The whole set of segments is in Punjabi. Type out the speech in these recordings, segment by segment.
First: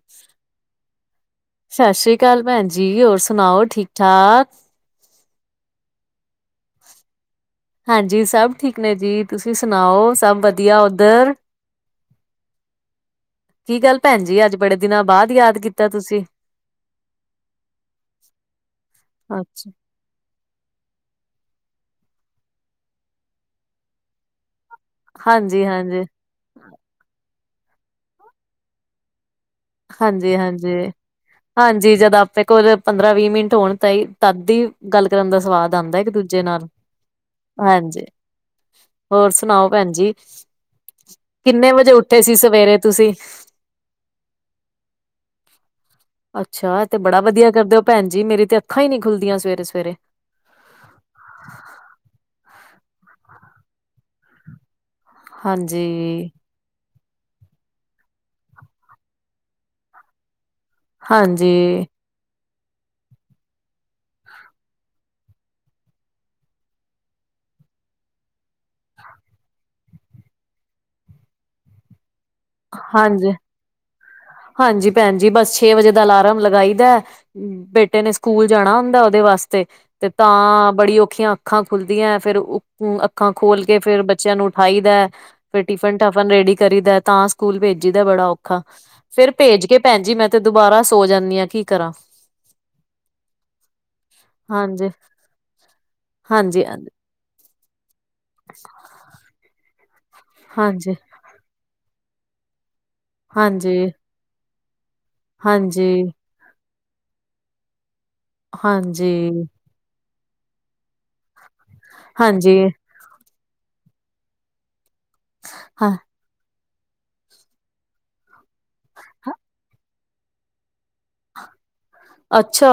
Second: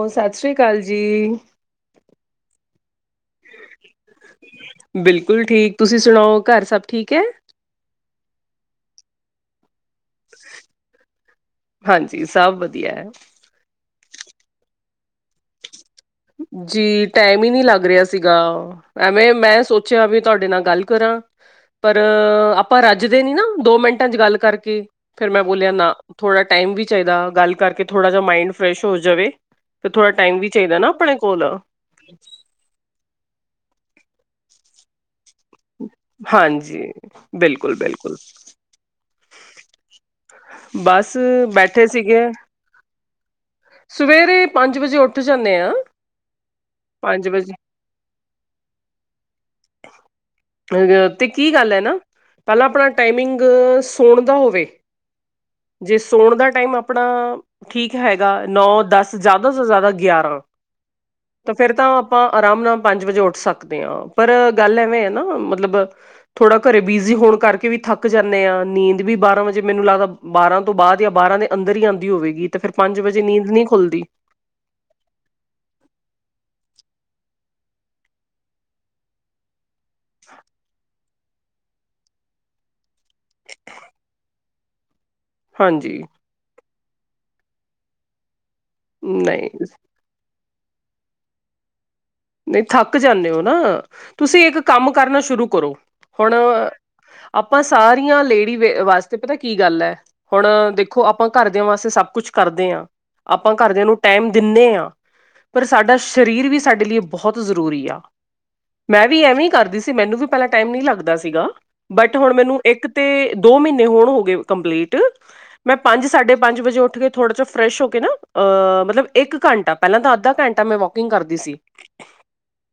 ਉਹ ਸਤਿ ਸ੍ਰੀ ਅਕਾਲ ਜੀ ਸਤਿ ਸ੍ਰੀ ਅਕਾਲ ਭੈਣ ਜੀ ਹੋਰ ਸੁਣਾਓ ਠੀਕ ਠਾਕ। ਬਿਲਕੁਲ ਠੀਕ ਤੁਸੀਂ ਸੁਣਾਓ ਘਰ ਸਭ ਠੀਕ ਹੈ। ਹਾਂਜੀ ਸਭ ਠੀਕ ਨੇ ਜੀ ਤੁਸੀਂ ਸੁਣਾਓ? ਸਭ ਵਧੀਆ ਉਧਰ ਹਾਂਜੀ ਸਭ ਵਧੀਆ ਹੈ ਕੀ ਗੱਲ ਭੈਣ ਜੀ ਅੱਜ ਬੜੇ ਦਿਨਾਂ ਬਾਅਦ ਯਾਦ ਕੀਤਾ ਤੁਸੀਂ। ਜੀ ਟਾਈਮ ਹੀ ਨਹੀਂ ਲੱਗ ਰਿਹਾ ਸੀਗਾ ਐਵੇਂ ਮੈਂ ਸੋ ਅੱਛਾ ਸੋਚਿਆ ਵੀ ਤੁਹਾਡੇ ਨਾਲ ਗੱਲ ਕਰਾਂ, ਪਰ ਆਪਾਂ ਰੱਜਦੇ ਨੀ ਨਾ ਦੋ ਮਿੰਟਾਂ ਚ ਗੱਲ ਕਰਕੇ। ਫਿਰ ਮੈਂ ਹਾਂਜੀ ਬੋਲਿਆ ਨਾ ਹਾਂਜੀ। ਥੋੜ੍ਹਾ ਟਾਈਮ ਵੀ ਚਾਹੀਦਾ ਗੱਲ ਕਰਕੇ ਥੋੜ੍ਹਾ ਜਹਾ ਮਾਇੰਡ ਫਰੈਸ਼ ਹੋ ਜਾਵੇ। ਤੇ ਥੋੜ੍ਹਾ ਟਾਈਮ ਵੀ ਚਾਹੀਦਾ ਨਾ ਆਪਣੇ ਕੋਲ। ਜੀ ਜਦ ਆਪਣੇ ਕੋਲ ਪੰਦਰਾਂ ਵੀਹ ਮਿੰਟ ਹੋਣ ਤਾਹੀ ਤਦ ਹੀ ਗੱਲ ਕਰਨ ਦਾ ਸਵਾਦ ਆਉਂਦਾ ਇੱਕ ਦੂਜੇ ਨਾਲ ਹਾਂਜੀ ਬਿਲਕੁਲ ਹਾਂਜੀ। ਬਿਲਕੁਲ ਹੋਰ ਸੁਣਾਓ ਭੈਣ ਜੀ, ਬਸ ਕਿੰਨੇ ਬੈਠੇ ਵਜੇ ਉੱਠੇ ਸੀਗੇ ਸੀ ਸਵੇਰੇ ਤੁਸੀਂ? ਸਵੇਰੇ ਪੰਜ ਵਜੇ ਉੱਠ ਜਾਂਦੇ ਆ ਅੱਛਾ ਤੇ ਬੜਾ ਪੰਜ ਵਧੀਆ ਵਜੇ ਕਰਦੇ ਹੋ ਭੈਣ ਜੀ ਮੇਰੀ ਤੇ ਅੱਖਾਂ ਹੀ ਨਹੀਂ ਖੁੱਲਦੀਆਂ ਸਵੇਰੇ ਸਵੇਰੇ। ਤੇ ਕੀ ਗੱਲ ਹੈ ਨਾ ਪਹਿਲਾਂ ਆਪਣਾ ਟਾਈਮਿੰਗ ਸੌਣ ਦਾ ਹੋਵੇ। ਜੇ ਹਾਂਜੀ। ਸੌਣ ਦਾ ਟਾਈਮ ਆਪਾਂ ਆਪਣਾ ਠੀਕ ਹੈਗਾ ਨੌ ਦਸ ਜ਼ਿਆਦਾ ਤੋਂ ਜ਼ਿਆਦਾ ਗਿਆਰਾਂ। ਤੇ ਫੇਰ ਹਾਂਜੀ, ਤਾਂ ਆਪਾਂ ਆਰਾਮ ਨਾਲ ਪੰਜ ਵਜੇ ਉੱਠ ਸਕਦੇ ਹਾਂ ਪਰ ਗੱਲ ਐਵੇਂ ਆ ਨਾ ਮਤਲਬ ਥੋੜਾ ਘਰੇ ਬਿਜੀ ਹੋਣ ਕਰਕੇ ਵੀ ਥੱਕ ਜਾਂਦੇ ਆਾਂ ਨੀਂਦ ਵੀ ਬਾਰਾਂ ਵਜੇ ਮੈਨੂੰ ਲੱਗਦਾ ਬਾਰਾਂ ਤੋਂ ਬਾਅਦ ਜਾਂ ਬਾਰਾਂ ਦੇ ਅੰਦਰ ਹੀ ਆਉਂਦੀ ਹੋਵੇਗੀ ਤੇ ਫੇਿਰ ਪੰਜ ਵਜੇ ਹਾਂਜੀ। ਨੀਂਦ ਨਹੀਂ ਖੁੱਲਦੀ ਹਾਂਜੀ ਭੈਣ ਜੀ ਬਸ ਛੇ ਵਜੇ ਦਾ ਅਲਾਰਮ ਲਗਾਈ ਦਾ ਬੇਟੇ ਨੇ ਸਕੂਲ ਜਾਣਾ ਹੁੰਦਾ ਉਹਦੇ ਵਾਸਤੇ ਤੇ ਤਾਂ ਬੜੀ ਔਖੀਆਂ ਅੱਖਾਂ ਖੁੱਲਦੀਆਂ ਫੇਰ ਅੱਖਾਂ ਖੋਲ ਕੇ ਫੇਰ ਬੱਚਿਆਂ ਨੂੰ ਉਠਾਇਦਾ ਫੇਰ ਟਿਫਨ ਹਾਂਜੀ ਟਫਨ ਰੈਡੀ ਕਰੀ ਦਾ ਤਾਂ ਸਕੂਲ ਭੇਜੀ ਦਾ ਬੜਾ ਔਖਾ ਫੇਰ ਨਹੀਂ ਭੇਜ ਕੇ ਭੈਣ ਜੀ ਮੈਂ ਤੇ ਦੁਬਾਰਾ ਸੋ ਜਾਂਦੀ ਹਾਂ ਕੀ ਕਰਾਂ ਨਹੀਂ ਥੱਕ ਜਾਂਦੇ ਹੋ ਨਾ ਤੁਸੀਂ ਇੱਕ ਹਾਂਜੀ ਕੰਮ ਕਰਨਾ ਸ਼ੁਰੂ ਕਰੋ ਹੁਣ ਹਾਂਜੀ ਆਪਾਂ ਸਾਰੀਆਂ ਲੇਡੀ ਵ ਵਾਸਤੇ ਪਤਾ ਕੀ ਗੱਲ ਹੈ ਹੁਣ ਹਾਂਜੀ ਦੇਖੋ ਆਪਾਂ ਘਰਦਿਆਂ ਵਾਸਤੇ ਸਭ ਕੁਛ ਕਰਦੇ ਹਾਂ ਆਪਾਂ ਘਰਦਿਆਂ ਹਾਂਜੀ ਨੂੰ ਟਾਈਮ ਦਿੰਦੇ ਹਾਂ। ਪਰ ਸਾਡਾ ਹਾਂਜੀ ਸਰੀਰ ਵੀ ਸਾਡੇ ਲਈ ਬਹੁਤ ਜ਼ਰੂਰੀ ਆ। ਮੈਂ ਵੀ ਐਵੇਂ ਹਾਂਜੀ ਕਰਦੀ ਸੀ ਮੈਨੂੰ ਵੀ ਪਹਿਲਾਂ ਟਾਈਮ ਨਹੀਂ ਲੱਗਦਾ ਸੀਗਾ ਬਟ ਹੁਣ ਮੈਨੂੰ ਹਾਂਜੀ ਇੱਕ ਤੇ ਦੋ ਮਹੀਨੇ ਹੋਣ ਹੋ ਗਏ ਕੰਪਲੀਟ, ਮੈਂ ਹਾਂ ਪੰਜ- ਸਾਢੇ ਪੰਜ ਵਜੇ ਉੱਠ ਕੇ ਥੋੜਾ ਜਿਹਾ ਫਰੈਸ਼ ਹੋ ਕੇ ਨਾ ਅ ਮਤਲਬ ਇੱਕ ਘੰਟਾ ਪਹਿਲਾਂ ਤਾਂ ਅੱਧਾ ਘੰਟਾ ਮੈਂ ਵਾਕਿੰਗ ਕਰਦੀ ਸੀ ਅੱਛਾ।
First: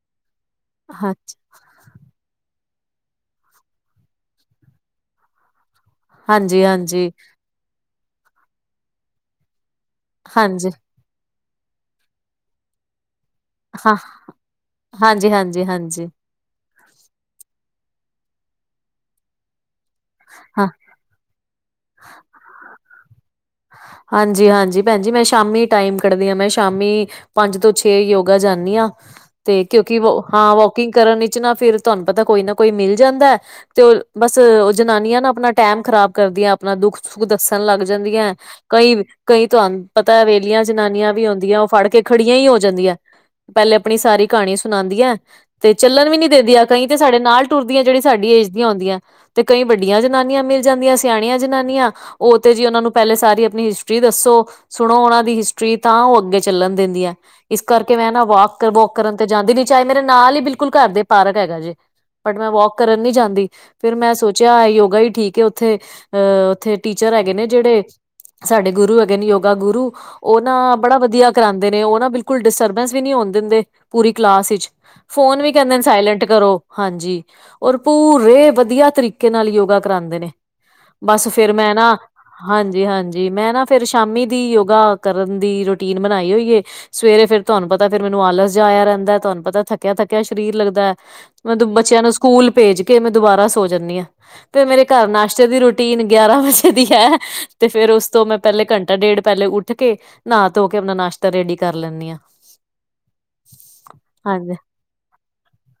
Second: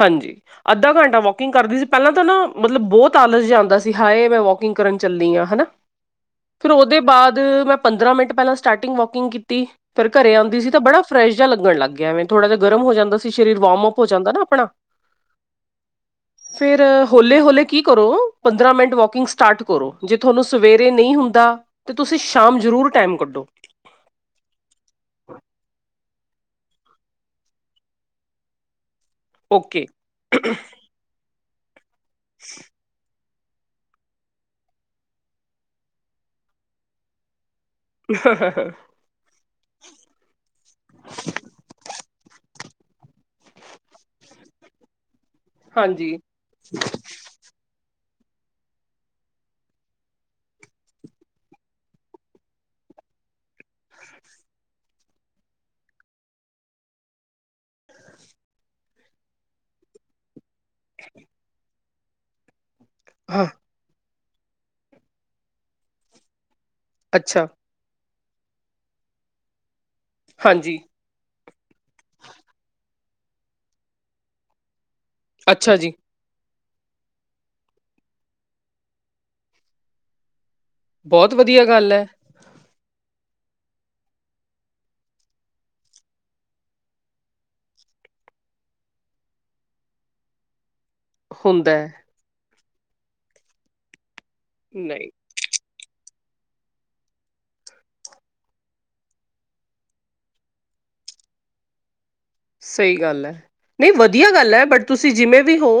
ਹਾਂਜੀ, ਅੱਧਾ ਹਾਂ ਘੰਟਾ ਵਾਕਿੰਗ ਕਰਦੀ ਸੀ। ਪਹਿਲਾਂ ਤਾਂ ਨਾ ਮਤਲਬ ਬਹੁਤ ਆਲਸ ਜਿਆ ਆਂਦਾ ਸੀ ਹਾਏ ਮੈਂ ਵੋਕਿੰਗ ਕਰਨ ਚੱਲੀ ਹਾਂ ਹਨਾ। ਹਾਂਜੀ ਫਿਰ ਉਹਦੇ ਹਾਂਜੀ ਬਾਅਦ ਮੈਂ ਪੰਦਰਾਂ ਮਿੰਟ ਪਹਿਲਾਂ ਸਟਾਰਟਿੰਗ ਵੋਕਿੰਗ ਕੀਤੀ, ਫੇਿਰ ਘਰੇ ਆਉਂਦੀ ਹਾਂਜੀ ਸੀ ਤਾਂ ਬੜਾ ਫਰੈਸ਼ ਜਿਆ ਲੱਗਣ ਲੱਗ ਗਿਆ ਵੇ ਥੋੜਾ ਜਹਾ ਗਰਮ ਹੋ ਜਾਂਦ ਸਰੀਰ ਹਾਂ ਵਾਰਮਅਪ ਹੋ ਜਾਂਦੇ ਨਾ ਅਪਣਾ। ਹਾਂਜੀ ਹਾਂਜੀ ਹਾਂਜੀ ਫਿਰ ਹੌਲੇ-ਹੌਲੇ ਕੀ ਕਰੋ? ਪੰਦਰਾਂ ਮਿੰਟ ਵੋਕਿੰਗ ਸਟਾਰਟ ਕਰੋ। ਜੇ ਤੁਹਾਨੂੰ ਹਾਂ ਸਵੇਰੇ ਨਹੀਂ ਹੁੰਦਾ ਤਾਂ ਤੁਸੀਂ ਸ਼ਾਮ ਜ਼ਰੂਰ ਟਾਈਮ ਕੱਢੋ। ਹਾਂਜੀ-ਹਾਂਜੀ, ਭੈਣਜੀ ਮੈਂ ਸ਼ਾਮੀ ਟਾਈਮ ਕੱਢਦੀ ਆਂ ਮੈਂ ਸ਼ਾਮੀ ਪੰਜ ਤੋਂ ਛੇ ਯੋਗਾ ਜਾਂਨੀ ਆਂ। ਤੇ ਓਕੇ ਕਿਉਂਕਿ ਵੋ ਹਾਂ ਵੋਕਿੰਗ ਕਰਨ ਵਿੱਚ ਨਾ ਫਿਰ ਤੁਹਾਨੂੰ ਪਤਾ ਕੋਈ ਨਾ ਕੋਈ ਮਿਲ ਜਾਂਦਾ ਆ। ਤੇ ਉਹ ਬਸ ਉਹ ਜਨਾਨੀਆਂ ਨਾ ਆਪਣਾ ਟੈਮ ਖ਼ਰਾਬ ਕਰਦੀਆਂ ਆਪਣਾ ਦੁੱਖ- ਸੁੱਖ ਦੱਸਣ ਲੱਗ ਜਾਂਦੀਐਂ ਕਈ ਕਈ ਤੁਹਾਨੂੰ ਪਤਾ ਵੇਲੀਆਂ ਜਨਾਨੀਆਂ ਵੀ ਹੁੰਦੀਐਂ ਉਹ ਫੜ ਕੇ ਖੜੀਆਂ ਹੀ ਹੋ ਜਾਂਦੀਐਂ। ਪੈਲੇ ਅਪਣੀ ਸਾਰੀ ਕਹਾਣੀ ਸੁਣਾਂਦੀਆਂ ਏ, ਤੇ ਚੱਲਣ ਹਾਂਜੀ ਵੀ ਨੀ ਦੇਦੀਆ ਕਈ ਤੇ ਸਾਡੇ ਨਾਲ ਟੁਰਦੀਆਂ ਜਿਹੜੀ ਸਾਡੀ ਏਜ ਦੀਆਂ ਹੂੰਦੀਆਂ, ਤੇ ਕਈ ਵੱਡੀਆਂ ਜਨਾਨੀਆਂ ਮਿਲ ਜਾਂਦੀਆਂ, ਸਿਆਣੀਆਂ ਜਨਾਨੀਆਂ, ਓ ਤੇ ਜੀ ਓਨਾਂ ਨੂੰ ਪਹਿਲੇ ਸਾਰੀ ਅਪਨੀ ਹਿਸਟਰੀ ਦੱਸੋ। ਸੁਣੋ ਉਹਨਾਂ ਦੀ ਹਿਸਟਰੀ ਤਾਂ ਉਹ ਅੱਗੇ ਚੱਲਣ ਦਿੰਦੀਆ ਹੈ। ਇਸ ਕਰਕੇ ਮੈਂ ਨਾ ਵੋਕ ਵੋਕ ਕਰਨ ਤੇ ਜਾਂਦੀ ਨੀ ਚਾਹੇ ਮੇਰੇ ਨਾਲ ਹੀ ਬਿਲਕੁਲ ਘਰ ਦੇ ਪਾਰਕ ਹੈਗਾ ਜੇ ਬਟ ਮੈਂ ਵੋਕ ਕਰਨ ਨੀ ਹਾਂ ਜਾਂਦੀ ਫਿਰ ਮੈਂ ਸੋਚਿਆ ਯੋਗਾ ਈ ਠੀਕ ਏ, ਓਥੇ ਅਹ ਓਥੇ ਟੀਚਰ ਹੈਗੇ ਨੇ ਅੱਛਾ ਜੇੜੇ ਸਾਡੇ ਗੁਰੂ ਹੈਗੇ ਨ ਯੋਗਾ ਗੁਰੂ ਓ ਨਾ ਹਾਂਜੀ ਬੜਾ ਵਧੀਆ ਕਰਾਉਂਦੇ ਨੇ ਉਹ ਨਾ ਬਿਲਕੁਲ ਡਿਸਟਰਬੈਂਸ ਵੀ ਨੀ ਹੋਣ ਦਿੰਦੇ ਪੂਰੀ ਕਲਾਸ ਵਿੱਚ ਫੋਨ ਵੀ ਅੱਛਾ ਕਹਿੰਦੇ ਨ ਜੀ ਸਾਇਲੈਂਟ ਕਰੋ। ਹਾਂਜੀ ਔਰ ਪੂਰੇ ਵਧੀਆ ਤਰੀਕੇ ਨਾਲ ਯੋਗਾ ਕਰਾਉਂਦੇ ਨੇ ਬਸ ਬਹੁਤ ਫੇਰ ਵਧੀਆ ਮੈਂ ਗੱਲ ਨਾ ਹੈ ਹਾਂਜੀ-ਹਾਂਜੀ ਮੈਂ ਨਾ ਫੇਰ ਸ਼ਾਮੀ ਦੀ ਯੋਗਾ ਕਰਨ ਦੀ ਰੂਟੀਨ ਬਨਾਈ ਹੋਈ ਏ। ਸਵੇਰੇ ਫਿਰ ਤੁਹਾਨੂੰ ਪਤਾ ਫਿਰ ਮੈਨੂੰ ਆਲਸ ਜਾਇਆ ਰਹਿੰਦਾ ਹੈ ਤੁਹਾਨੂੰ ਪਤਾ ਥੱਕਿਆ ਥੱਕਿਆ ਸਰੀਰ ਲੱਗਦਾ ਹੈ। ਮੈਂ ਤਾਂ ਹੁੰਦਾ ਹੈ ਬੱਚਿਆਂ ਨੂੰ ਸਕੂਲ ਭੇਜ ਕੇ ਮੈਂ ਦੁਬਾਰਾ ਸੋ ਜਾਂਦੀ ਆਂ ਤੇ ਮੇਰੇ ਨਹੀਂ ਘਰ ਨਾਸ਼ਤੇ ਦੀ ਰੋਟੀ ਰੁਟੀਨ ਗਿਆਰਾਂ ਵਜੇ ਦੀ ਹੈ ਤੇ ਫੇਰ ਓਸ ਤੋਂ ਮੈਂ ਪਹਿਲੇ ਘੰਟਾ ਡੇਢ ਪਹਿਲੇ ਉੱਠ ਕੇ ਨਹਾ ਧੋ ਕੇ ਅਪਨਾ ਨਾਸ਼ਤਾ ਰੇਡੀ ਕਰ ਲੈਂਨੀ ਆਂ। ਸਈ ਗੱਲ ਐ। ਨਈ ਵਧੀਆ ਗੱਲ ਹਾਂਜੀ ਐ ਬਟ ਤੁਸੀਂ ਜਿਵੇਂ ਵੀ ਹੋ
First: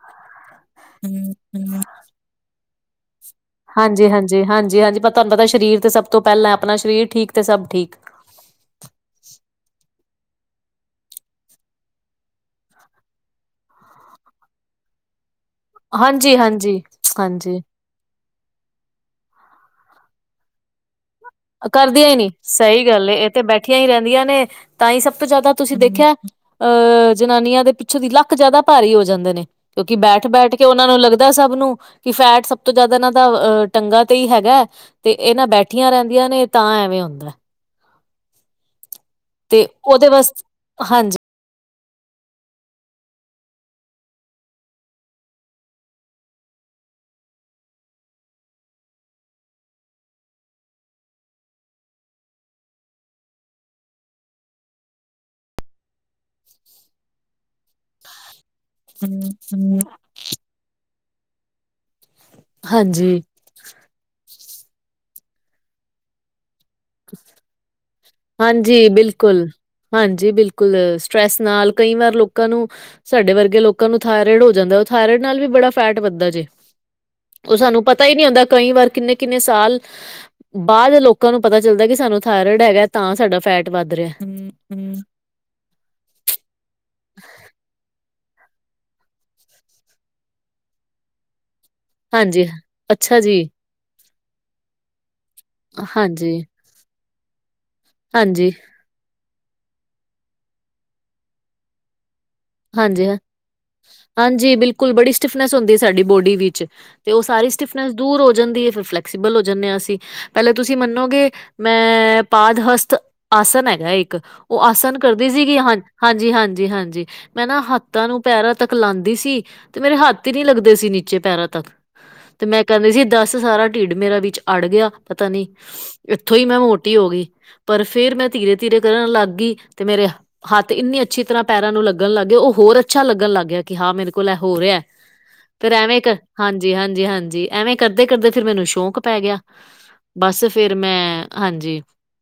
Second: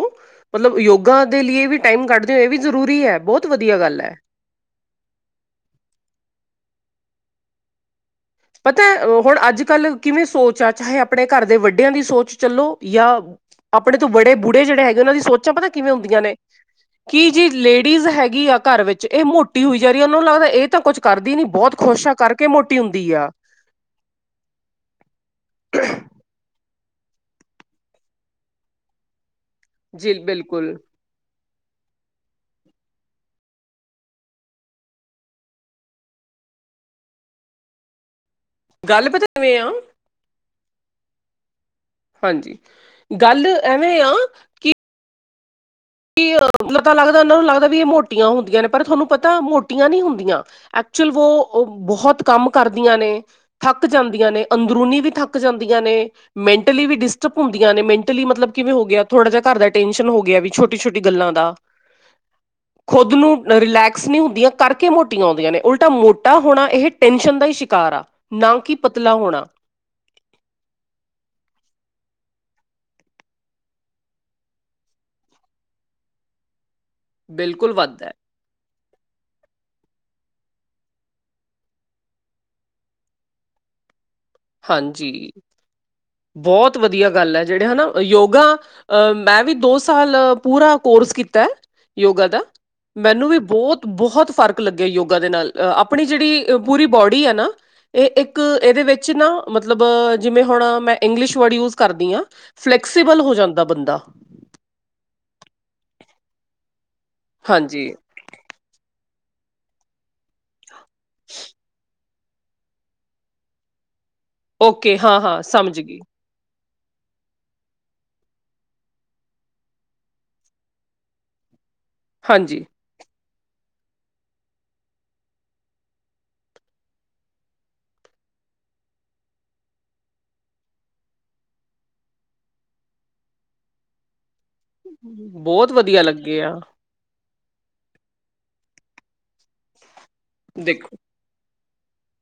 ਮਤਲਬ ਯੋਗਾ ਹਮ ਦੇ ਲਿਏ ਵੀ ਹਮ ਟਾਈਮ ਕੱਢ ਇਹ ਵੀ ਜ਼ਰੂਰੀ ਹੈ ਬੋਤ ਹਾਂਜੀ, ਹਾਂਜੀ, ਹਾਂਜੀ, ਹਾਂਜੀ ਬਸ ਤੁਹਾਨੂੰ ਪਤਾ ਸਰੀਰ ਤੇ ਸਭ ਤੋਂ ਪਹਿਲਾਂ ਅਪਨਾ ਸਰੀਰ ਠੀਕ ਤੇ ਸਭ ਠੀਕ। ਪਤਾ ਹੁਣ ਅੱਜ ਕੱਲ ਕਿਵੇਂ ਸੋਚ ਆ ਚਾਹੇ ਆਪਣੇ ਘਰ ਦੇ ਵੱਡਿਆਂ ਦੀ ਸੋਚ ਚੱਲੋ ਜਾਂ ਆਪਣੇ ਤੋਂ ਬੜੇ ਬੁਢੇ ਜੇੜੇ ਹੈਗੇ ਓਨਾਂ ਦੀ ਸੋਚਾਂ ਪਤਾ ਕਿਵੇਂ ਹੁੰਦੀਆਂ ਨੇ ਹਾਂਜੀ ਹਾਂਜੀ ਕੀ ਜੀ ਹਾਂਜੀ ਲੇਡੀਜ਼ ਲੇਡੀਜ ਹੈਗੀ ਆ ਘਰ ਵਿੱਚ ਇਹ ਮੋਟੀ ਹੋਈ ਜਾ ਰਹੀ, ਓਨਾਂ ਨੂੰ ਲੱਗਦਾ ਐ ਤਾਂ ਕੁੱਛ ਕਰਦੀ ਨੀ ਬਹੁਤ ਖੁਸ਼ ਕਰਦੀਆਂ ਆ ਹੀ ਨੀ ਕਰਕੇ ਮੋਟੀ ਸਹੀ ਗੱਲ ਹੁੰਦੀ ਇਹ ਆ ਤੇ ਬੈਠੀਆਂ ਹੀ ਰਹਿੰਦੀਆਂ ਨੇ ਤਾਂ ਹੀ ਸਭ ਤੋਂ ਜ਼ਿਆਦਾ ਤੁਸੀਂ ਦੇਖਿਆ ਅ ਜਨਾਨੀਆਂ ਦੇ ਪਿੱਛੋਂ ਦੀ ਲੱਕ ਜਾਦਾ ਭਾਰੀ ਹੋ ਜਾਂਦੇ ਨੇ। ਕਿਉਂਕਿ ਜੀ ਬੈਠ-ਬੈਠ ਕੇ ਬਿਲਕੁਲ ਓਨਾਂ ਨੂੰ ਲੱਗਦਾ ਸਭ ਨੂੰ ਕਿ ਫੈਟ ਸਭ ਤੋਂ ਜਿਆਦਾ ਇਨਾਂ ਦਾ ਅ ਟੰਗਾ ਤੇ ਹੀ ਹੈਗਾ ਤੇ ਏ ਨਾਂ ਬੈਠੀਆਂ ਰੈਨ। ਦਿਆਂ ਨੇ ਤਾਂ ਐਵੇਂ ਹੁੰਦਾ ਐ। ਗੱਲ ਪਤਾ ਕਿਵੇਂ ਤੇ ਆ ਉਹਦੇ ਵਾਸਤੇ ਹਾਂਜੀ ਹਾਂਜੀ, ਗੱਲ ਐਵੇਂ ਆ ਕਿਹ ਪਤਾ ਲੱਗਦਾ ਉਹਨਾਂ ਨੂੰ ਲੱਗਦਾ ਵੀ ਇਹ ਮੋਟੀਆਂ ਹੁੰਦੀਆਂ ਨੇ ਪਰ ਤੁਹਾਨੂੰ ਪਤਾ ਮੋਟੀਆਂ ਨਹੀਂ ਹੁੰਦੀਆਂ ਐਕਚੁਅਲ ਵੋ ਬਹੁਤ ਕੰਮ ਕਰਦੀਆਂ ਨੇ ਥੱਕ ਜਾਂਦੀਆਂ ਨੇ ਅੰਦਰੂਨੀ ਵੀ ਥੱਕ ਜਾਂਦੀਆਂ ਨੇ ਮੈਂਟਲੀ ਵੀ ਡਿਸਟਰਬ ਹੁੰਦੀਆਂ ਨੇ ਮੈਂਟਲੀ ਮਤਲਬ ਕਿਵੇਂ ਹੋ ਗਿਆ ਥੋੜਾ ਜਹਾ ਘਰ ਦਾ ਹੂੰ-ਹੂੰ। ਟੈਂਨਸ਼ਨ ਹੋ ਗਿਆ ਵੀ ਛੋਟੀ ਛੋਟੀ ਗੱਲਾਂ ਦਾ ਖੁਦ ਹਾਂਜੀ ਨੂੰ ਰਿਲੈਕਸ ਨਹੀਂ ਹੁੰਦੀਆਂ ਕਰਕੇ ਮੋਟੀਆਂ ਹੁੰਦੀਆਂ ਨੇ ਉਲਟਾ ਮੋਟਾ ਹੋਣਾ ਇਹ ਟੈਨਸ਼ਨ ਦਾ ਹੀ ਸ਼ਿਕਾਰ ਆ ਨਾ ਕਿ ਹਾਂਜੀ ਪਤਲਾ ਹੋਣਾ ਬਿਲਕੁਲ ਹਾਂਜੀ ਬਿਲਕੁਲ ਸਟਰ੍ਰੈਸ ਨਾਲ ਕਈ ਵਾਰ ਲੋਕਾਂ ਨੂੰ ਸਾਡੇ ਵਰਗੇ ਲੋਕਾਂ ਨੂੰ ਥਾਇਰੋਇਡ ਹੋ ਜਾਂਦਾ ਥਾਇਰੋਇਡ ਨਾਲ ਵੀ ਬੜਾ ਫੈਟ ਵੱਧਦਾ ਜੇ ਉਹ ਬਿਲਕੁਲ ਸਾਨੂੰ ਵੱਧ ਪਤਾ ਹੈ ਹੀ ਨਹੀ ਆਉਂਦਾ ਕਈ ਵਾਰ ਕਿੰਨੇ ਕਿੰਨੇ ਸਾਲ ਬਾਅਦ ਲੋਕਾਂ ਨੂੰ ਪਤਾ ਚੱਲਦਾ ਕੀ ਸਾਨੂੰ ਥਾਇਰੋਇਡ ਹੈਗਾ ਤਾਂ ਸਾਡਾ ਫੈਟ ਵੱਧ ਰਿਹਾ ਹੂੰ। ਹਾਂਜੀ ਬਹੁਤ ਵਧੀਆ ਗੱਲ ਹੈ ਜਿਹੜੇ ਹਨਾ ਯੋਗਾ ਅ ਮੈਂ ਵੀ ਦੋ ਸਾਲ ਪੂਰਾ ਕੋਰਸ ਕੀਤਾ ਯੋਗਾ ਦਾ ਹਾਂਜੀ, ਅੱਛਾ ਮੈਨੂੰ ਵੀ ਜੀ, ਬਹੁਤ ਬਹੁਤ ਫ਼ਰਕ ਲੱਗਿਆ ਯੋਗਾ ਦੇ ਨਾਲ ਆਪਣੀ ਹਾਂਜੀ, ਜਿਹੜੀ ਪੂਰੀ ਬੋਡੀ ਆ ਨਾ ਇਹ ਇੱਕ ਹਾਂਜੀ, ਇਹਦੇ ਵਿੱਚ ਨਾ ਮਤਲਬ ਜਿਵੇਂ ਹੁਣ ਮੈਂ ਇੰਗਲਿਸ਼ ਵਰਡ ਯੂਜ ਕਰਦੀ ਹਾਂ ਹਾਂਜੀ, ਹਾਂ, ਫਲੈਕਸੀਬਲ ਹੋ ਜਾਂਦਾ ਬੰਦਾ ਹਾਂਜੀ ਬਿਲਕੁਲ ਬੜੀ ਸਟਿਫਨੈਸ ਹੁੰਦੀ ਹੈ ਸਾਡੀ ਬੋਡੀ ਵਿੱਚ ਤੇ ਉਹ ਸਾਰੀ ਸਟਿਫਨੈਸ ਹਾਂਜੀ ਦੂਰ ਹੋ ਜਾਂਦੀ ਹੈ ਫਿਰ ਫਲੈਕ ਸਬਲੋਂ ਜਾਂਦੇ ਹਾਂ ਅਸੀਂ ਪਹਿਲੇ ਤੁਸੀਂ ਮੰਨੋਗੇ ਮੈਂ ਪਾਦ ਹਸਤ ਆਸਨ ਹੈਗਾ ਇੱਕ ਉਹ ਓਕੇ ਆਸਨ ਹਾਂ ਕਰਦੀ ਸੀਗੀ ਹਾਂ ਸਮਝ ਗਈ ਹਾਂਜੀ ਹਾਂਜੀ ਹਾਂਜੀ ਮੈਂ ਨਾ ਹੱਥਾਂ ਨੂੰ ਪੈਰਾਂ ਤੱਕ ਲਾਉਂਦੀ ਸੀ ਤੇ ਮੇਰੇ ਹੱਥ ਹੀ ਨੀ ਲੱਗਦੇ ਸੀ ਨੀਚੇ ਪੈਰਾਂ ਤੱਕ ਤੇ ਮੈਂ ਹਾਂਜੀ ਕਹਿੰਦੀ ਸੀ ਦਸ ਸਾਰਾ ਢਿੱਡ ਮੇਰਾ ਵਿੱਚ ਅੜ ਗਿਆ ਪਤਾ ਨਹੀਂੀ ਇੱਥੋਂ ਹੀ ਮੈਂ ਮੋਟੀ ਹੋ ਗਈ ਪਰ ਫੇਰ ਮੈਂ ਧੀਰੇ ਧੀਰੇ ਕਰਨ ਲੱਗ ਗਈ ਤੇ ਮੇਰੇ ਹੱਥ ਇੰਨੀ ਅੱਛੀ ਤਰ੍ਹਾਂ ਪੈਰਾਂ ਨੂੰ ਲੱਗੀ ਲ ਲੱਗ ਗਿਆ ਉਹ ਹੋਰ ਅੱਛਾ ਲੱਗਣ ਲੱਗ ਗਿਆ ਕਿ ਹਾਂ ਮੇਰੇ ਕੋਲ ਹੋ ਰਿਹਾ ਫਿਰ ਬਹੁਤ ਐਵੇਂ ਵਧੀਆ ਕ ਲੱਗੇ ਆ ਹਾਂਜੀ ਹਾਂਜੀ ਹਾਂਜੀ ਐਵੇਂ ਕਰਦੇ ਕਰਦੇ ਫਿਰ ਮੈਨੂੰ ਸ਼ੌਂਕ ਪੈ ਗਿਆ ਬਸ ਫੇਰ ਦੇਖੋ ਮੈਂ ਹਾਂਜੀ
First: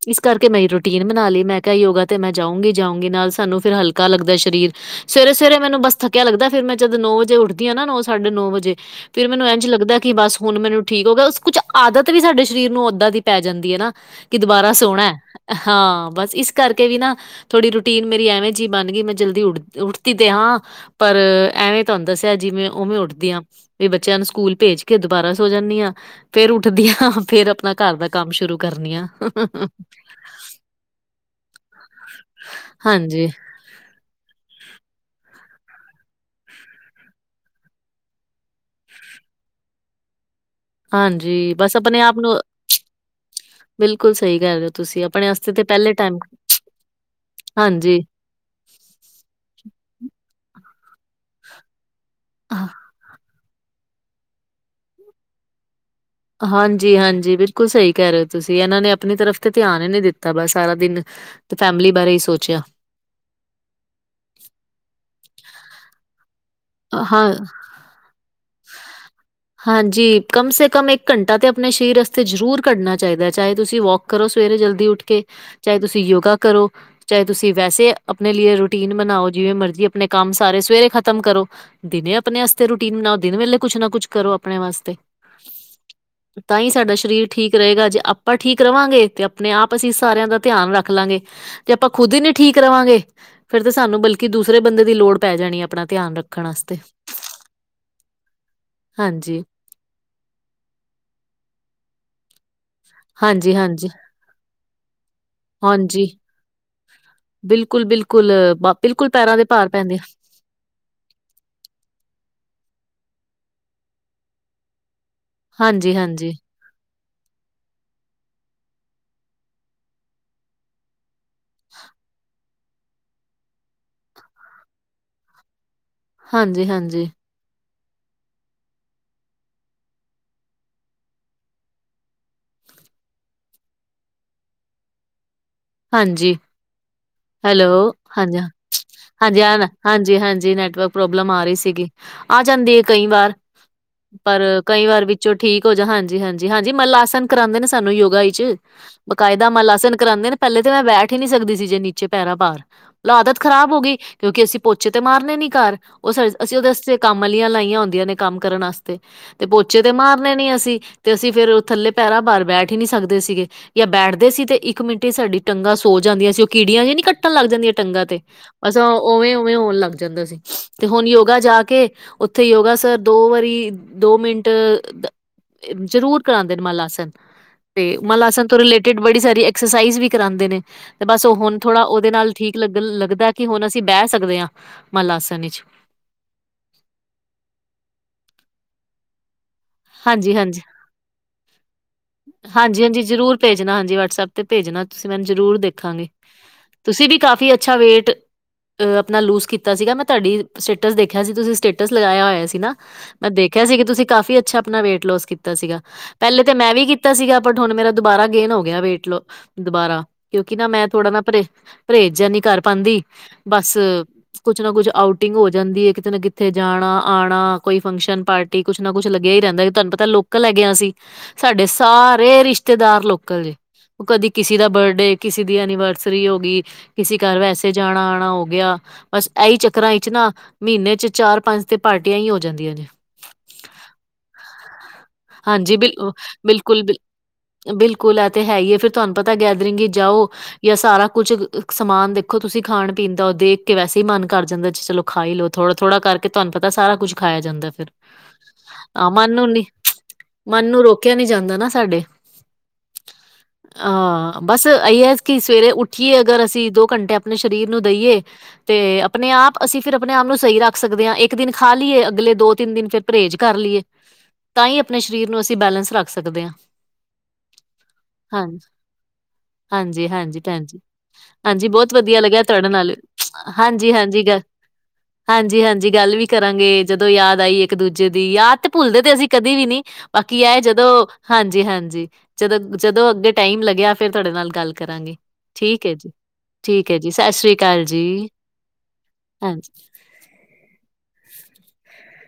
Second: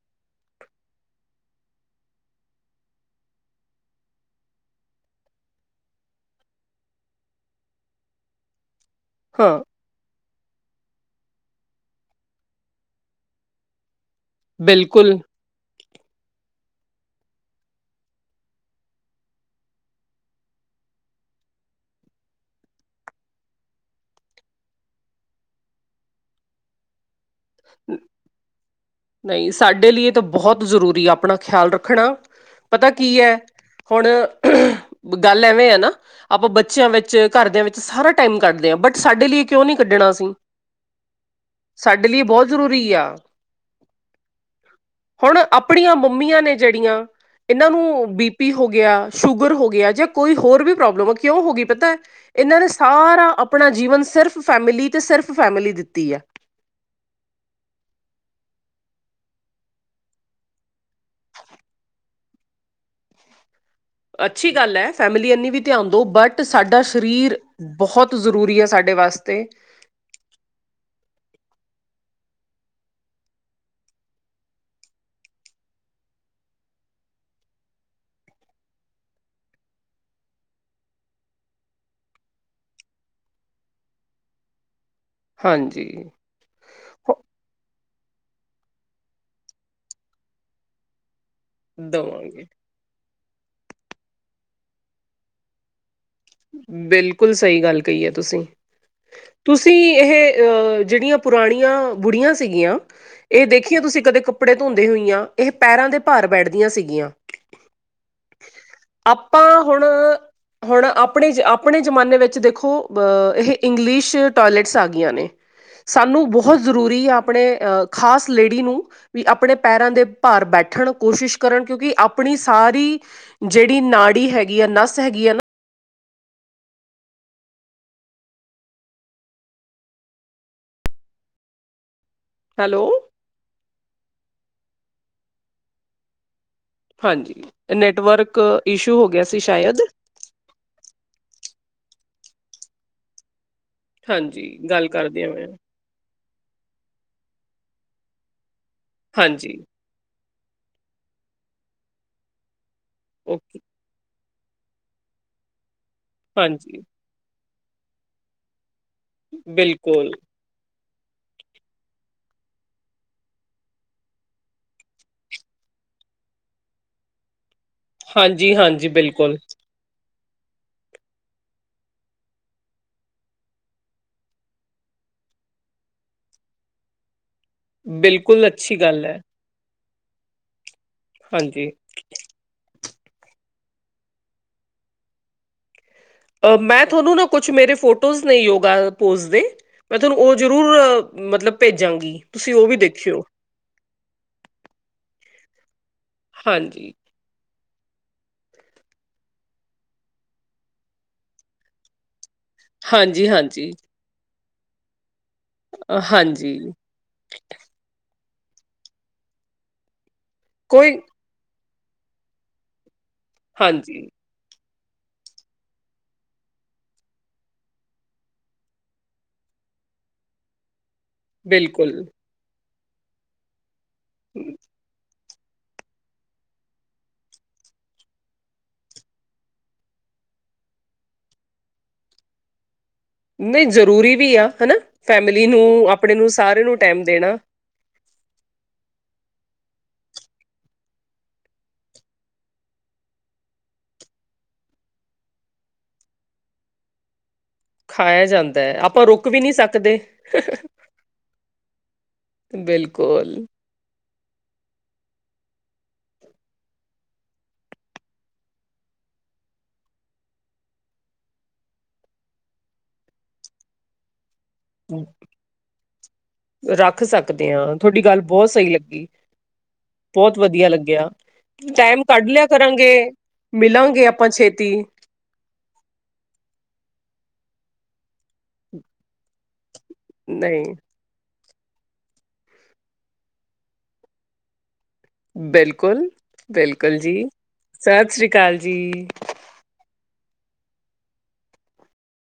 ਇਸ ਕਰਕੇ ਮੈਂ ਰੂਟੀਨ ਬਣਾ ਲਈ ਮੈਂ ਕਿਹਾ ਯੋਗਾ ਤੇ ਮੈਂ ਜਾਊਂਗੀ ਜਾਊਂਗੀ ਨਾਲ ਸਾਨੂੰ ਫਿਰ ਹਲਕਾ ਲੱਗਦਾ ਸਰੀਰ ਸਵੇਰੇ ਸਵੇਰੇ ਮੈਨੂੰ ਬੱਸ ਥੱਕਿਆ ਲੱਗਦਾ ਫਿਰ ਮੈਂ ਜਦ ਨੌ ਵਜੇ ਉੱਠਦੀ ਆ ਨਾ ਨੌ ਸਾਡੇ ਨੌ ਵਜੇ ਫਿਰ ਮੈਨੂੰ ਹਾਂ ਇੰਝ ਲੱਗਦਾ ਬਸ ਹੁਣ ਮੈਨੂੰ ਠੀਕ ਹੋ ਗਿਆ ਕੁਛ ਆਦਤ ਵੀ ਸਾਡੇ ਸਰੀਰ ਨੂੰ ਓਦਾਂ ਦੀ ਪੈ ਜਾਂਦੀ ਹੈ ਨਾ ਕਿ ਦੁਬਾਰਾ ਸੋਨਾ ਬਿਲਕੁਲ ਹਾਂ ਬਸ ਇਸ ਕਰਕੇ ਵੀ ਨਾ ਥੋੜ੍ਹੀ ਰੂਟੀਨ ਮੇਰੀ ਐਵੇਂ ਜਿਹੀ ਬਣ ਗਈ ਮੈਂ ਜਲਦੀ ਉੱਡ ਉੱਠਦੀ ਤੇ ਹਾਂ ਪਰ ਐਵੇਂ ਤੁਹਾਨੂੰ ਦੱਸਿਆ ਜਿਵੇਂ ਉਵੇਂ ਉੱਠਦੀ ਆ ਵੀ ਬੱਚਿਆਂ ਨੂੰ ਸਕੂਲ ਭੇਜ ਕੇ ਦੁਬਾਰਾ ਸੋ ਜਾਂਦੀ ਹਾਂ ਫੇਰ ਉੱਠਦੀਆਂ ਫੇਰ ਆਪਣਾ ਘਰ ਦਾ ਕੰਮ ਸ਼ੁਰੂ ਕਰਨੀ ਆ ਨਹੀਂ ਸਾਡੇ ਲਈ ਬਹੁਤ ਜ਼ਰੂਰੀ ਆਪਣਾ ਖਿਆਲ ਰੱਖਣਾ ਪਤਾ ਕੀ ਹਾਂਜੀ ਐ ਹੁਣ ਗੱਲ ਐਵੇਂ ਆ ਨਾ ਆਪਾਂ ਬੱਚਿਆਂ ਵਿੱਚ ਘਰਦਿਆਂ ਵਿੱਚ ਸਾਰਾ ਟਾਈਮ ਕੱਢਦੇ ਹਾਂ ਬਟ ਸਾਡੇ ਲਈ ਕਿਉਂ ਨੀ ਕੱਢਣਾ ਅਸੀਂ ਹਾਂਜੀ ਬਸ ਆਪਣੇ ਸਾਡੇ ਆਪ ਲਈ ਨੂੰ ਬਹੁਤ ਜ਼ਰੂਰੀ ਆ ਬਿਲਕੁਲ ਸਹੀ ਕਹਿ ਰਹੇ ਹੋ ਤੁਸੀਂ ਆਪਣੇ ਹੁਣ ਵਾਸਤੇ ਤੇ ਪਹਿਲੇ ਆਪਣੀਆਂ ਟਾਈਮ ਮੰਮੀਆਂ ਨੇ ਜਿਹੜੀਆਂ ਇਹਨਾਂ ਹਾਂਜੀ ਨੂੰ ਬੀ ਪੀ ਹੋ ਗਿਆ ਸ਼ੂਗਰ ਹੋ ਗਿਆ ਜਾਂ ਕੋਈ ਹੋਰ ਵੀ ਪ੍ਰੋਬਲਮ ਆ ਕਿਉਂ ਹੋ ਗਈ ਪਤਾ ਇਹਨਾਂ ਨੇ ਸਾਰਾ ਆਪਣਾ ਜੀਵਨ ਸਿਰਫ ਫੈਮਿਲੀ ਤੇ ਸਿਰਫ ਫੈਮਿਲੀ ਦਿੱਤੀ ਹੈ ਹਾਂਜੀ ਹਾਂਜੀ ਬਿਲਕੁਲ ਸਹੀ ਕਹਿ ਰਹੇ ਹੋ ਤੁਸੀਂ ਇਹਨਾਂ ਨੇ ਆਪਣੀ ਤਰਫ ਤੇ ਧਿਆਨ ਹੀ ਨਹੀਂੀ ਦਿੱਤਾ ਬ ਸਾਰਾ ਦਿਨ ਤੇ ਫੈਮਿਲੀ ਬਾਰੇ ਹੀ ਸੋਚਿਆ ਅੱਛੀ ਗੱਲ ਹੈ ਫੈਮਿਲੀ ਇਨੀ ਵੀ ਧਿਆਨ ਦੋ ਬਟ ਸਾਡਾ ਹਾਂ ਸਰੀਰ ਬਹੁਤ ਜ਼ਰੂਰੀ ਆ ਸਾਡੇ ਵਾਸਤੇ ਹਾਂਜੀ ਕਮ ਸੇ ਕਮ ਇੱਕ ਘੰਟਾ ਤਾਂ ਆਪਣੇ ਸਰੀਰਸਤੇ ਜ਼ਰੂਰ ਘੱਢਣਾ ਚਾਹੀਦਾ ਚਾਹੇ ਤੁਸੀਂ ਵੋਕ ਕਰੋ ਸਵੇਰੇ ਜਲਦੀ ਉੱਠ ਕੇ ਚਾਹੇ ਤੁਸੀਂ ਯੋਗਾ ਕਰੋ ਚਾਹੇ ਤੁਸੀਂ ਵੈਸੇ ਆਪਣੇ ਲਈ ਰੂਟੀਨ ਬਣਾਓ ਜਿਵੇਂ ਮਰਜੀੀ ਆਪਣੇ ਕੰਮ ਸਾਰੇ ਸਵੇਰੇ ਖ਼ਤਮ ਕਰੋ ਦਿਨੇ ਆਪਣੇ ਵਸਤੇ ਰੂਟੀਨ ਬਣਾਓ ਦਿਨ ਵੇਲੇ ਕੁਛ ਨਾ ਕੁਛ ਕਰੋ ਆਪਣੇ ਵਾਸਤੇ ਹਾਂਜੀ ਤਾਂ ਹੀ ਸਾਡਾ ਹੋ ਸਰੀਰ ਠੀਕ ਰਹੇਗਾ ਜੇ ਆਪਾਂ ਠੀਕ ਰਹਾਂਗੇ ਤੇ ਆਪਣੇ ਆਪ ਅਸੀਂ ਸਾਰਿਆਂ ਦਾ ਧਿਆਨ ਰੱਖ ਲਾਂਗੇ ਜੇ ਆਪਾਂ ਖੁਦ ਹੀ ਨੀ ਦੇਵਾਂਗੇ ਠੀਕ ਰਹਾਂਗੇ ਫੇਿਰ ਤਾਂ ਸਾਨੂੰ ਬਲਕਿ ਦੂਸਰੇ ਬੰਦੇ ਦੀ ਲੋੜ ਪੈ ਜਾਣੀ ਆਪਣਾ ਧਿਆਨ ਰੱਖ ਬਿਲਕੁਲ ਸਹੀ ਗੱਲ ਕਹੀ ਹੈ ਤੁਸੀਂ ਹਾਂਜੀ ਤੁਸੀਂ ਇਹ ਜਿਹੜੀਆਂ ਪੁਰਾਣੀਆਂ ਬੁੜੀਆਂ ਸੀਗੀਆਂ ਇਹ ਹਾਂਜੀ ਦੇਖੀਆਂ ਹਾਂਜੀ ਤੁਸੀਂ ਕਦੇ ਕੱਪੜੇ ਧੋਂਦੇ ਹੋਈਆਂ ਇਹ ਪੈਰਾਂ ਦੇ ਹਾਂਜੀ ਭਾਰ ਬੈਠਦੀਆਂ ਸੀਗੀਆਂ ਬਿਲਕੁਲ ਬਿਲਕੁਲ ਬਿਲਕੁਲ ਪੈਰਾਂ ਦੇ ਆਪਾਂ ਭਾਰ ਹੁਣ ਪੈਂਦੇ ਆ ਹੁਣ ਆਪਣੇ ਜ ਆਪਣੇ ਜ਼ਮਾਨੇ ਵਿੱਚ ਦੇਖੋ ਇਹ ਇੰਗਲਿਸ਼ ਟੋਇਲਟਸ ਆ ਗਈਆਂ ਨੇ ਹਾਂਜੀ ਸਾਨੂੰ ਹਾਂਜੀ ਬਹੁਤ ਜ਼ਰੂਰੀ ਆ ਆਪਣੇ ਅਹ ਖਾਸ ਲੇਡੀ ਨੂੰ ਵੀ ਆਪਣੇ ਪੈਰਾਂ ਦੇ ਭਾਰ ਬੈਠਣ ਕੋਸ਼ਿਸ਼ ਕਰਨ ਕਿਉਂਕਿ ਆਪਣੀ ਸਾਰੀ ਜਿਹੜੀ ਨਾੜੀ ਹੈਗੀ ਆ ਨੱਸ ਹੈਗੀ ਆ ਨਾ ਹਾਂਜੀ ਹਾਂਜੀ ਹੈਲੋ ਹਾਂਜੀ ਹਾਂਜੀ ਹੈਲੋ ਹਾਂਜੀ ਨੈਟਵਰਕ ਇਸ਼ੂ ਹੋ ਗਿਆ ਸੀ ਹਾਂਜੀ ਹ ਨਾ ਸ਼ਾਇਦ ਹਾਂਜੀ ਹਾਂਜੀ ਨੈਟਵਰਕ ਪ੍ਰੋਬਲਮ ਆ ਰਹੀ ਸੀਗੀ ਆ ਜਾਂਦੀ ਹੈ ਕਈ ਵਾਰ ਪਰ ਹਾਂਜੀ ਕਈ ਗੱਲ ਵਾਰ ਕਰਦਿਆਂ ਵਿੱਚੋਂ ਮੈਂ ਠੀਕ ਹੋ ਜਾ ਹਾਂਜੀ ਹਾਂਜੀ ਜੀ ਹਾਂਜੀ ਮੱਲ ਆਸਨ ਕਰਾਉਂਦੇ ਨੇ ਸਾਨੂੰ ਯੋਗਾ ਚ ਬਕਾਇਦਾ ਹਾਂਜੀ ਮਾਲ ਆਸਨ ਕਰਾਉਂਦੇ ਨੇ ਪਹਿਲੇ ਤੇ ਮੈਂ ਬੈਠ ਹੀ ਨੀ ਸਕਦੀ ਸੀ ਜੇ ਨੀਚੇ ਪੈਰਾਂ ਭਾਰ ਆਦਤ ਓਕੇ ਖ਼ਰਾਬ ਹੋ ਗਈ ਕਿਉਂਕਿ ਅਸੀਂ ਪੋਚੇ ਤੇ ਮਾਰਨੇ ਨਹੀਂ ਘਰ ਉਹ ਅਸੀਂ ਹਾਂਜੀ ਉਹਦੇਸਤੇ ਕੰਮਲੀਆਂ ਲਾਈਆਂ ਹੁੰਦੀਆਂ ਨੇ ਕੰਮ ਕਰਨ ਵਾਸਤੇ ਤੇ ਪੋਚੇ ਤੇ ਬਿਲਕੁਲ ਮਾਰਨੇ ਨਹੀਂ ਅਸੀ ਤੇ ਅਸੀਂ ਫਿਰ ਉਹ ਥੱਲੇ ਪਹਿਰਾਂ ਭਾਰ ਬੈਠ ਹੀ ਨਹੀਂ ਸਕਦੇ ਸੀਗੇ ਜਾਂ ਬੈਠਦੇ ਸੀ ਤੇ ਇੱਕ ਮਿੰਟ ਸਾਡੀ ਟੰਗਾਂ ਸੋ ਜਾਂਦੀਆਂ ਸੀ ਉਹ ਕੀੜੀਆਂ ਨੀ ਕੱਟਣ ਲੱਗ ਜਾਂਦੀਆਂ ਟੰਗਾਂ ਤੇ ਹਾਂਜੀ ਬਸ ਹਾਂਜੀ ਬਿਲਕੁਲ ਉਵੇਂ-ਉਵੇਂ ਹੋਣ ਲੱਗ। ਜਾਂਦਾ ਸੀ ਤੇ ਹੁਣ ਯੋਗਾ ਜਾ ਕੇ। ਉੱਥੇ ਯੋਗਾਸ ਦੋ ਵਾਰੀ ਦੋ ਮਿੰਟ ਜਰੂਰ ਕਰਾਂਦੇ ਨੇ ਮਲ ਆਸਨ ਤੇ ਮਲ ਬਿਲਕੁਲ ਆਸਨ ਤੋਂ ਅੱਛੀ ਰਿਲੇਟਿਡ ਗੱਲ ਹੈ ਬੜੀ ਸਾਰੀ ਐਕਸਸਾਈਜ਼ ਵੀ ਕਰਾਉਂਦੇ ਨੇ ਤੇ ਬਸ ਉਹ ਹੁਣ ਹਾਂਜੀ ਥੋੜਾ ਉਹਦੇ ਨਾਲ ਠੀਕ ਲੱਗਣ ਲੱਗਦਾ ਕਿ ਹੁਣ ਅਸੀਂ ਬਹਿ ਸਕਦੇ ਹਾਂ ਮਲ ਆਸਣ ਵਿੱਚ ਅ ਮੈਂ ਤੁਹਾਨੂੰ ਨਾ ਕੁਛ ਮੇਰੇ ਫੋਟੋਜ਼ ਨੇ ਯੋਗਾ ਪੋਜ਼ ਦੇ ਮੈਂ ਤੁਹਾਨੂੰ ਉਹ ਜਰੂਰ ਮਤਲਬ ਭੇਜਾਂਗੀ ਤੁਸੀਂ ਉਹ ਵੀ ਹਾਂਜੀ-ਹਾਂਜੀ ਦੇਖਿਓ ਜਰੂਰ ਭੇਜਣਾ ਹਾਂਜੀ ਵਟਸਐਪ ਤੇ ਭੇਜਣਾ ਤੁਸੀਂ ਮੈਨੂੰ ਜਰੂਰ ਦੇਖਾਂਗੇ ਹਾਂਜੀ ਤੁਸੀਂ ਵੀ ਕਾਫੀ ਅੱਛਾ ਵੇਟ। ਅ ਆਪਣਾ ਲੂਜ਼ ਕੀਤਾ ਸੀਗਾ ਮੈਂ ਤੁਹਾਡੀ ਸਟੇਟਸ ਦੇਖਿਆ ਸੀ ਤੁਸੀਂ ਸਟੇਟਸ ਲਗਾਇਆ ਹੋਇਆ ਸੀ ਨਾ ਹਾਂਜੀ ਮੈਂ ਦੇਖਿਆ ਹਾਂਜੀ ਸੀ ਕਿ ਤੁਸੀਂ ਕਾਫ਼ੀ ਅੱਛਾ ਆਪਣਾ ਵੇਟ ਲੋਸ ਕੀਤਾ ਸੀਗਾ ਪਹਿਲੇ ਤਾਂ ਹਾਂਜੀ ਮੈਂ ਵੀ ਕੀਤਾ ਸੀਗਾ ਬਟ ਹੁਣ ਮੇਰਾ ਦੁਬਾਰਾ ਗੇਨ ਹੋ ਗਿਆ ਵੇਟ ਦੁਬਾਰਾ, ਕਿਉਂਕਿ ਨਾ ਮੈਂ ਕੋਈ ਥੋੜਾ ਨਾ ਪਰਹੇਜ ਪਰਹੇਜ਼ ਜਿਹਾ ਨਹੀ ਕਰ ਪਾਉਂਦੀ ਬਸ ਹਾਂਜੀ ਕੁਛ ਨਾ ਕੁਛ ਆਊਟਿੰਗ ਹੋ ਜਾਂਦੀ ਹੈ ਕਿਤੇ ਨਾ ਕਿਤੇ ਜਾਣਾ, ਆਉਣਾ ਕੋਈ ਫੰਕਸ਼ਨ ਪਾਰਟੀ ਕੁੱਛ ਨਾ ਕੁੱਛ ਲੱਗਿਆ ਹੀ ਰਹਿੰਦਾ ਤੁਹਾਨੂੰ ਪਤਾ ਲੋਕਲ ਹੈਗੇ ਅਸੀਂ, ਸਾਡੇ ਬਿਲਕੁਲ ਸਾਰੇ ਰਿਸ਼ਤੇਦਾਰ ਲੋਕਲ ਜੇ ਉਹ ਕਦੀ ਕਿਸੇ ਦਾ ਬਰਡੇ ਕਿਸੇ ਦੀ ਐਨੀਵਰਸਰੀ ਹੋ ਗਈ ਕਿਸੇ ਘਰ ਵੈਸੇ ਜਾਣਾ ਆਉਣਾ ਹੋ ਗਿਆ ਬਸ ਇਹੀ ਚੱਕਰਾਂ ਵਿਚ ਨਾ ਮਹੀਨੇ ਚ ਚਾਰ ਪੰਜ ਤੇ ਪਾਰਟੀਆਂ ਹੀ ਹੋ ਜਾਂਦੀਆਂ ਨੇ ਨਹੀਂ ਜ਼ਰੂਰੀ ਵੀ ਆ ਹਨਾ, ਫੈਮਿਲੀ ਹਾਂਜੀ ਨੂੰ, ਬਿਲ ਆਪਣੇ ਨੂੰ, ਸਾਰੇ ਨੂੰ ਬਿਲਕੁਲ ਬਿਲ ਟਾਈਮ ਦੇਣਾ ਬਿਲਕੁਲ ਆ ਤੇ ਹੈ ਹੀ ਏ ਫੇਰ ਤੁਹਾਨੂੰ ਪਤਾ ਗੈਦਰਿੰਗ ਹੀ ਜਾਓ ਜਾਂ ਸਾਰਾ ਕੁੱਝ ਸਮਾਨ ਦੇਖੋ ਤੁਸੀਂ ਖਾਣ ਪੀਣ ਦਾ ਦੇਖ ਕੇ ਵੈਸੇ ਹੀ ਮਨ ਕਰ ਜਾਂਦਾ ਜੀ ਚਲੋ ਖਾਈ ਲਓ ਥੋੜਾ -ਥੋੜਾ ਕਰਕੇ ਤੁਹਾਨੂੰ ਪਤਾ ਸਾਰਾ ਕੁੱਝ ਖਾਇਆ ਜਾਂਦਾ ਫਿਰ ਖਾਇਆ ਜਾਂਦਾ ਹੈ ਆਪਾਂ ਆਹ, ਰੁਕ ਵੀ ਮੰਨੋ ਨਹੀਂ ਨੀ ਸਕਦੇ ਮਨ ਨੂੰ ਰੋਕਿਆ ਨਹੀਂ ਜਾਂਦਾ ਨਾ ਸਾਡੇ ਬਿਲਕੁਲ ਹਾਂ ਬਸ ਇਹੀ ਹੈ ਕਿ ਸਵੇਰੇ ਉੱਠੀਏ ਅਗਰ ਅਸੀਂ ਦੋ ਘੰਟੇ ਆਪਣੇ ਸਰੀਰ ਨੂੰ ਦੇਈਏ ਤੇ ਆਪਣੇ ਆਪ ਅਸੀਂ ਫਿਰ ਆਪਣੇ ਆਪ ਨੂੰ ਸਹੀ ਰੱਖ ਸਕਦੇ ਹਾਂ ਇੱਕ ਦਿਨ ਖਾ ਲਈਏ ਅਗਲੇ ਦੋ -ਤਿੰਨ ਦਿਨ ਫਿਰ ਪਰਹੇਜ਼ ਕਰ ਲਈਏ, ਤਾਂ ਹੀ ਆਪਣੇ ਸਰੀਰ ਨੂੰ ਅਸੀਂ ਬੈਲੈਂਸ ਰੱਖ ਸਕਦੇ ਹਾਂ। ਰੱਖ ਸਕਦੇ ਹਾਂ ਤੁਹਾਡੀ ਗੱਲ ਹਾਂ ਬਹੁਤ ਸਹੀ ਲੱਗੀ। ਹਾਂਜੀ, ਬਹੁਤ ਹਾਂਜੀ ਭੈਣ ਵਧੀਆ ਜੀ। ਲੱਗਿਆ, ਹਾਂਜੀ, ਬਹੁਤ ਟਾਈਮ ਵਧੀਆ ਕੱਢ ਲੱਗਿਆ ਲਿਆ ਤੁਹਾਡੇ ਕਰਾਂਗੇ, ਨਾਲ ਹਾਂਜੀ, ਮਿਲਾਂਗੇ ਹਾਂਜੀ ਆਪਾਂ ਗ ਛੇਤੀ ਤੇ ਹਾਂਜੀ, ਹਾਂਜੀ ਗੱਲ ਵੀ ਕਰਾਂਗੇ ਜਦੋਂ ਯਾਦ ਆਈ ਇੱਕ ਦੂਜੇ ਦੀ, ਯਾਦ ਤੇ ਭੁੱਲਦੇ ਤੇ ਅਸੀਂ ਕਦੇ ਵੀ ਨੀ ਬਾਕੀ ਆਏ ਨਹੀਂ ਜਦੋਂ ਹਾਂਜੀ, ਹਾਂਜੀ ਜਦੋਂ -ਜਦੋਂ ਅੱਗੇ ਟਾਈਮ ਲੱਗਿਆ ਫਿਰ ਤੁਹਾਡੇ ਨਾਲ ਗੱਲ ਕਰਾਂਗੇ। ਠੀਕ ਹੈ ਬਿਲਕੁਲ ਜੀ, ਠੀਕ ਹੈ ਬਿਲਕੁਲ ਜੀ ਸਤਿ ਸ੍ਰੀ ਅਕਾਲ ਜੀ ਸਤਿ ਸ੍ਰੀ ਅਕਾਲ ਜੀ ਹਾਂਜੀ।